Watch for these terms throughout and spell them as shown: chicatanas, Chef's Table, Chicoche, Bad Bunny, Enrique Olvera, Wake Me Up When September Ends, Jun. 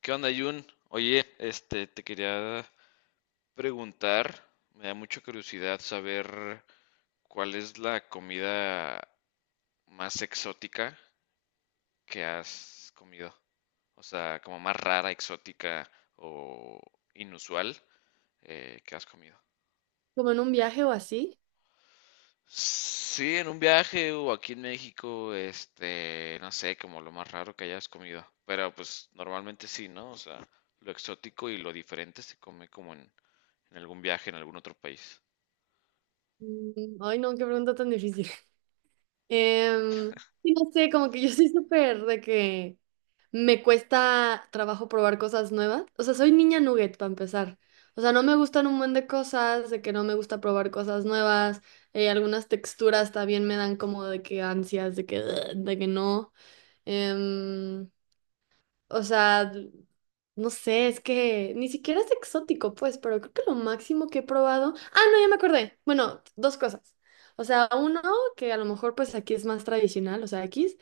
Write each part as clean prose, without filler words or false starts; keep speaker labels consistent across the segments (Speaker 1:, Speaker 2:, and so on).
Speaker 1: ¿Qué onda, Jun? Oye, te quería preguntar, me da mucha curiosidad saber cuál es la comida más exótica que has comido. O sea, como más rara, exótica o inusual que has comido.
Speaker 2: Como en un viaje o así.
Speaker 1: Sí, en un viaje o aquí en México, no sé, como lo más raro que hayas comido. Pero pues normalmente sí, ¿no? O sea, lo exótico y lo diferente se come como en algún viaje en algún otro país.
Speaker 2: Mm. Ay, no, qué pregunta tan difícil. Em, sí, no sé, como que yo soy súper de que me cuesta trabajo probar cosas nuevas. O sea, soy niña nugget para empezar. O sea, no me gustan un buen de cosas, de que no me gusta probar cosas nuevas. Algunas texturas también me dan como de que ansias, de que, "Ugh", de que no. Em, o sea, No sé, es que ni siquiera es exótico, pues, pero creo que lo máximo que he probado. Ah, no, ya me acordé. Bueno, dos cosas. O sea, uno, que a lo mejor pues aquí es más tradicional, o sea, aquí es,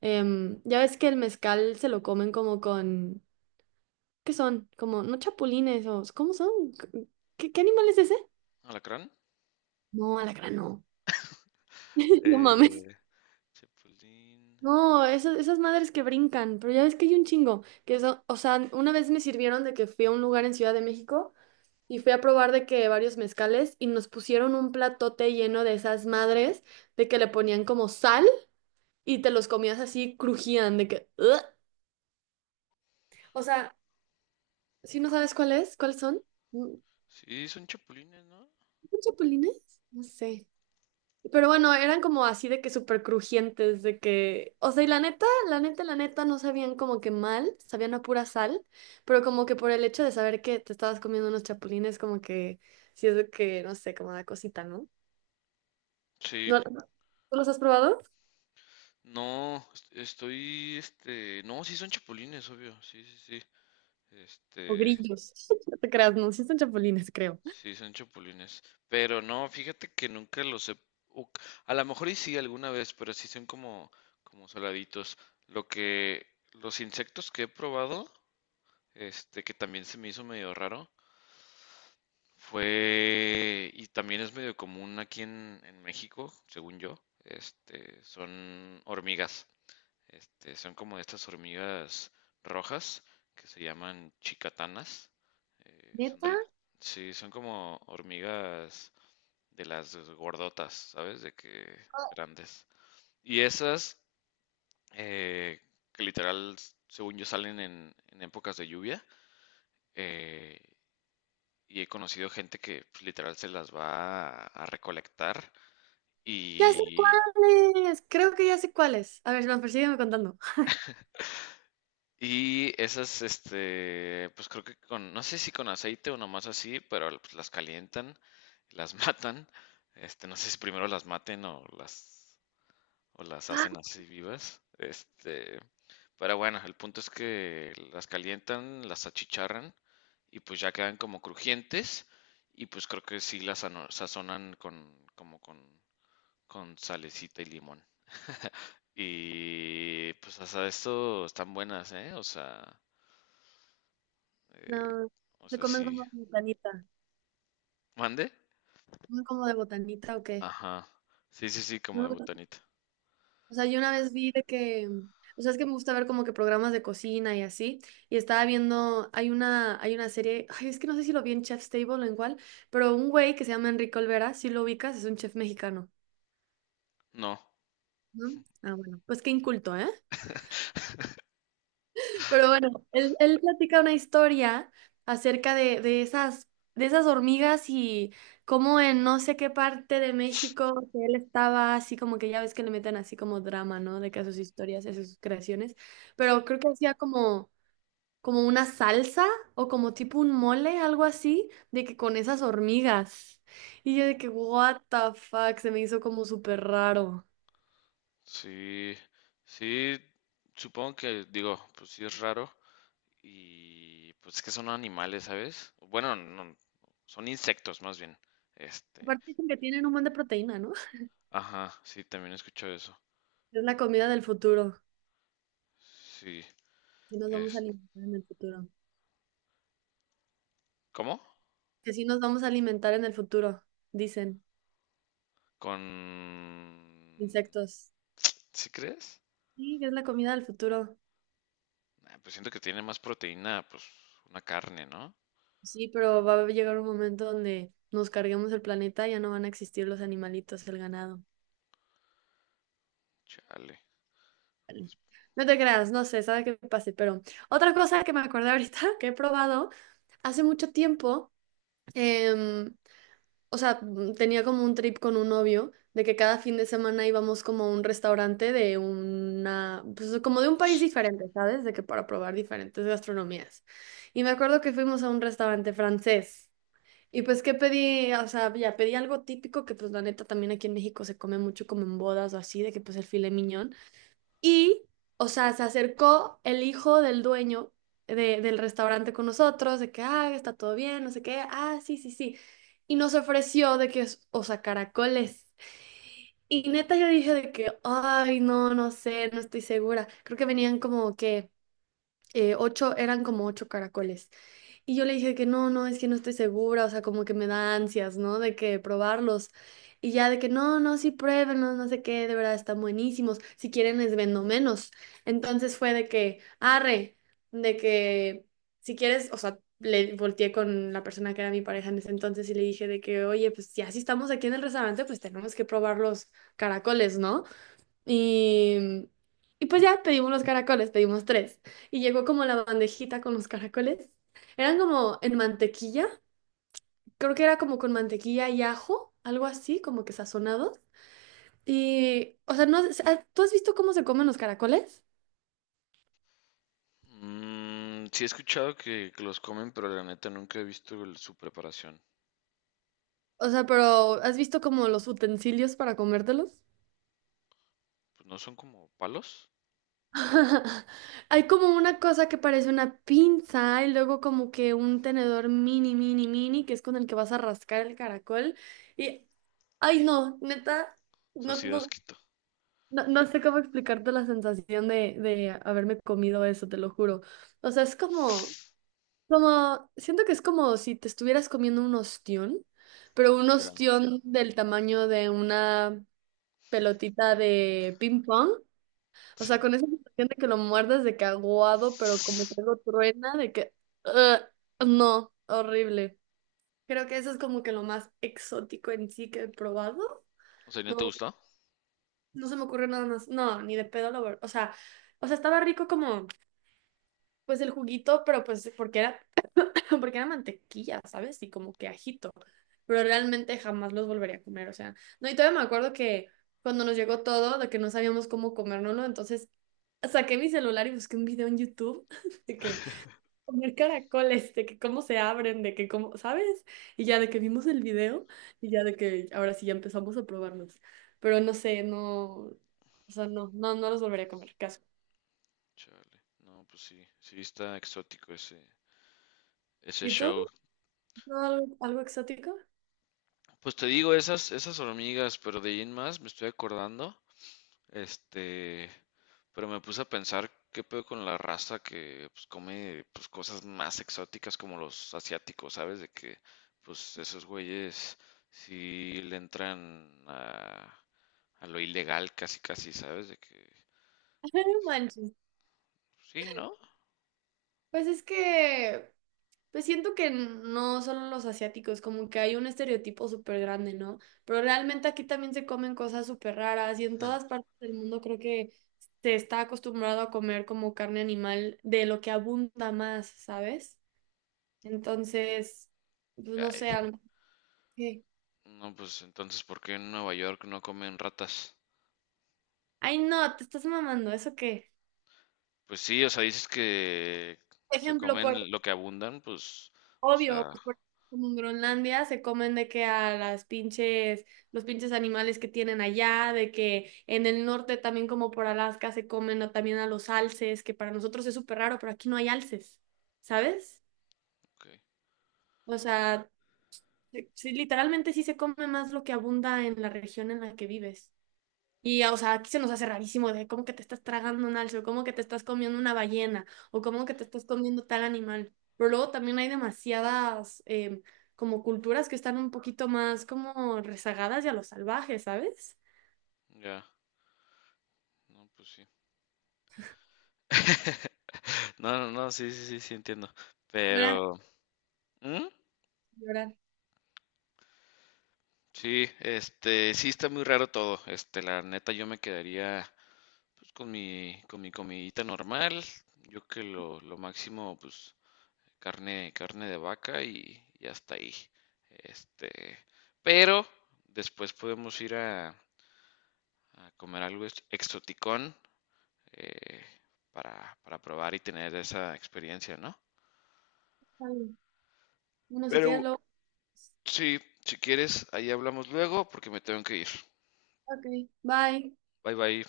Speaker 2: ya ves que el mezcal se lo comen como con, ¿qué son? Como, ¿no chapulines, o cómo son? ¿Qué animal es ese?
Speaker 1: Alacrán.
Speaker 2: No, alacrán, no. No
Speaker 1: Eh,
Speaker 2: mames.
Speaker 1: chapulín.
Speaker 2: No, esas, esas madres que brincan, pero ya ves que hay un chingo, que eso, o sea, una vez me sirvieron de que fui a un lugar en Ciudad de México, y fui a probar de que varios mezcales y nos pusieron un platote lleno de esas madres, de que le ponían como sal y te los comías así, crujían de que... "Ugh". O sea, si no sabes cuál es, ¿cuáles son? Mm.
Speaker 1: Sí, son chapulines, ¿no?
Speaker 2: ¿Son chapulines? No sé. Pero bueno, eran como así de que súper crujientes, de que... O sea, y la neta, la neta, la neta, no sabían como que mal, sabían a pura sal, pero como que por el hecho de saber que te estabas comiendo unos chapulines, como que... Si es de que, no sé, como da cosita, ¿no?
Speaker 1: Sí.
Speaker 2: ¿No? ¿Tú los has probado?
Speaker 1: No, estoy, no, sí son chapulines, obvio, sí,
Speaker 2: O
Speaker 1: este,
Speaker 2: grillos. No te creas, no, sí son chapulines, creo.
Speaker 1: sí son chapulines, pero no, fíjate que nunca los he, o- a lo mejor y sí alguna vez, pero sí son como, como saladitos, lo que, los insectos que he probado, que también se me hizo medio raro. Fue, y también es medio común aquí en México, según yo, son hormigas, son como estas hormigas rojas que se llaman chicatanas, eh, son
Speaker 2: ¿Neta?
Speaker 1: del, sí, son como hormigas de las gordotas, ¿sabes? De que grandes. Y esas, eh, que literal, según yo, salen en épocas de lluvia, eh, y he conocido gente que pues, literal se las va a recolectar
Speaker 2: Ya sé
Speaker 1: y,
Speaker 2: cuáles. Creo que ya sé cuáles. A ver, más persígueme contando.
Speaker 1: y esas, pues creo que con, no sé si con aceite o nomás así, pero pues, las calientan, las matan, no sé si primero las maten o las
Speaker 2: Ah,
Speaker 1: hacen así vivas, pero bueno, el punto es que las calientan, las achicharran y pues ya quedan como crujientes y pues creo que sí las sazonan con, como con salecita y limón. Y pues hasta esto están buenas, ¿eh? O sea,
Speaker 2: no,
Speaker 1: o
Speaker 2: se
Speaker 1: sea,
Speaker 2: comen
Speaker 1: sí.
Speaker 2: como de botanita.
Speaker 1: ¿Mande?
Speaker 2: ¿Comen como de botanita o qué?
Speaker 1: Ajá. Sí, sí, sí, como de
Speaker 2: No,
Speaker 1: botanita.
Speaker 2: o sea, yo una vez vi de que, o sea, es que me gusta ver como que programas de cocina y así, y estaba viendo, hay una serie, ay, es que no sé si lo vi en Chef's Table o en cuál, pero un güey que se llama Enrique Olvera, si lo ubicas, es un chef mexicano,
Speaker 1: No.
Speaker 2: ¿no? Ah, bueno, pues qué inculto, ¿eh? Pero bueno, él platica una historia acerca de esas hormigas y cómo en no sé qué parte de México que él estaba así como que ya ves que le meten así como drama, ¿no? De que a sus historias, a sus creaciones.
Speaker 1: Sí,
Speaker 2: Pero creo que hacía como, como una salsa o como tipo un mole, algo así, de que con esas hormigas. Y yo de que, what the fuck, se me hizo como súper raro.
Speaker 1: sí, sí, supongo que digo, pues sí es raro y pues es que son animales, ¿sabes? Bueno, no, son insectos más bien. Este,
Speaker 2: Aparte dicen que tienen un montón de proteína, ¿no?
Speaker 1: ajá, sí, también escucho eso.
Speaker 2: Es la comida del futuro.
Speaker 1: Sí,
Speaker 2: Y nos vamos a
Speaker 1: es,
Speaker 2: alimentar en el futuro,
Speaker 1: ¿cómo?
Speaker 2: que sí nos vamos a alimentar en el futuro, dicen,
Speaker 1: Con.
Speaker 2: insectos.
Speaker 1: ¿Sí crees?
Speaker 2: Sí, que es la comida del futuro.
Speaker 1: Ah, pues siento que tiene más proteína, pues una carne, ¿no?
Speaker 2: Sí, pero va a llegar un momento donde nos carguemos el planeta y ya no van a existir los animalitos, el ganado.
Speaker 1: Chale.
Speaker 2: Vale. No te creas, no sé, sabe qué pase, pero otra cosa que me acordé ahorita que he probado hace mucho tiempo. em, Tenía como un trip con un novio de que cada fin de semana íbamos como a un restaurante de una, pues como de un país diferente, ¿sabes? De que para probar diferentes gastronomías. Y me acuerdo que fuimos a un restaurante francés. Y pues, ¿qué pedí? O sea, ya pedí algo típico que pues la neta también aquí en México se come mucho como en bodas o así, de que pues el filet mignon. Y, o sea, se acercó el hijo del dueño del restaurante con nosotros, de que, ah, está todo bien, no sé qué, ah, sí, sí, sí. Y nos ofreció de que, o sea, caracoles. Y neta yo dije de que, ay, no, no sé, no estoy segura. Creo que venían como que ocho, eran como ocho caracoles. Y yo le dije que no, no, es que no estoy segura, o sea, como que me da ansias, ¿no? De que probarlos. Y ya de que no, no, sí pruébenlos, no sé qué, de verdad están buenísimos. Si quieren les vendo menos. Entonces fue de que, arre, de que si quieres, o sea, le volteé con la persona que era mi pareja en ese entonces y le dije de que, oye, pues ya si estamos aquí en el restaurante, pues tenemos que probar los caracoles, ¿no? Y, y pues ya pedimos los caracoles, pedimos tres. Y llegó como la bandejita con los caracoles. Eran como en mantequilla, creo que era como con mantequilla y ajo, algo así, como que sazonados. Y, o sea, no, ¿tú has visto cómo se comen los caracoles?
Speaker 1: Mm, sí he escuchado que los comen, pero la neta nunca he visto su preparación.
Speaker 2: O sea, pero ¿has visto como los utensilios para comértelos?
Speaker 1: Pues no son como palos.
Speaker 2: Hay como una cosa que parece una pinza y luego como que un tenedor mini, mini, mini, que es con el que vas a rascar el caracol. Y, ay no, neta,
Speaker 1: O sea,
Speaker 2: no,
Speaker 1: sí da
Speaker 2: no,
Speaker 1: asquito.
Speaker 2: no, no sé cómo explicarte la sensación de haberme comido eso, te lo juro. O sea, es como, como, siento que es como si te estuvieras comiendo un ostión, pero un
Speaker 1: Ya.
Speaker 2: ostión del tamaño de una pelotita de ping pong. O
Speaker 1: Sí.
Speaker 2: sea, con esa sensación de que lo muerdes de caguado, pero como que lo truena, de que... "Ugh, no, horrible. Creo que eso es como que lo más exótico en sí que he probado.
Speaker 1: O sea, ¿y no te
Speaker 2: No,
Speaker 1: gustó?
Speaker 2: no se me ocurre nada más. No, ni de pedo lo... o sea, estaba rico como, pues el juguito, pero pues porque era porque era mantequilla, ¿sabes? Y como que ajito. Pero realmente jamás los volvería a comer, o sea, no, y todavía me acuerdo que cuando nos llegó todo, de que no sabíamos cómo comérnoslo, entonces saqué mi celular y busqué un video en YouTube de que comer caracoles, de que cómo se abren, de que cómo, ¿sabes? Y ya de que vimos el video y ya de que ahora sí ya empezamos a probarnos. Pero no sé, no, o sea, no, no, no los volvería a comer, caso.
Speaker 1: Chale. No, pues sí, sí está exótico ese, ese
Speaker 2: ¿Y tú?
Speaker 1: show.
Speaker 2: ¿No, algo, algo exótico?
Speaker 1: Pues te digo, esas, esas hormigas, pero de ahí en más me estoy acordando. Este, pero me puse a pensar qué pedo con la raza que pues, come pues, cosas más exóticas como los asiáticos, ¿sabes? De que pues esos güeyes sí le entran a lo ilegal casi casi, ¿sabes? De que
Speaker 2: No
Speaker 1: es-
Speaker 2: manches.
Speaker 1: sí, ¿no?
Speaker 2: Pues es que pues siento que no solo los asiáticos, como que hay un estereotipo súper grande, ¿no? Pero realmente aquí también se comen cosas súper raras y en todas partes del mundo creo que se está acostumbrado a comer como carne animal de lo que abunda más, ¿sabes? Entonces, pues no sé,
Speaker 1: Ay,
Speaker 2: algo que...
Speaker 1: no, pues entonces ¿por qué en Nueva York no comen ratas?
Speaker 2: Ay, no, te estás mamando, ¿eso qué?
Speaker 1: Pues sí, o sea, dices que se
Speaker 2: Ejemplo, por
Speaker 1: comen lo que abundan, pues, o
Speaker 2: obvio,
Speaker 1: sea,
Speaker 2: pues como en Groenlandia se comen de que a las pinches, los pinches animales que tienen allá, de que en el norte también como por Alaska se comen también a los alces, que para nosotros es súper raro, pero aquí no hay alces, ¿sabes?
Speaker 1: ok,
Speaker 2: O sea, sí, sí, literalmente sí se come más lo que abunda en la región en la que vives. Y, o sea, aquí se nos hace rarísimo de cómo que te estás tragando un alce, o cómo que te estás comiendo una ballena, o cómo que te estás comiendo tal animal. Pero luego también hay demasiadas como culturas que están un poquito más como rezagadas y a lo salvaje, ¿sabes?
Speaker 1: ya, no, pues sí. No, no, no, sí, sí, sí, sí entiendo.
Speaker 2: Llorar,
Speaker 1: Pero, ¿mm?
Speaker 2: llorar.
Speaker 1: Sí, sí está muy raro todo. La neta, yo me quedaría pues, con mi comidita normal. Yo que lo máximo, pues, carne, carne de vaca y hasta ahí. Este, pero después podemos ir a comer algo exoticón eh, para probar y tener esa experiencia, ¿no?
Speaker 2: Está bien. Bueno, si quieres
Speaker 1: Pero
Speaker 2: luego.
Speaker 1: sí, si quieres, ahí hablamos luego porque me tengo que ir.
Speaker 2: Ok, bye.
Speaker 1: Bye bye.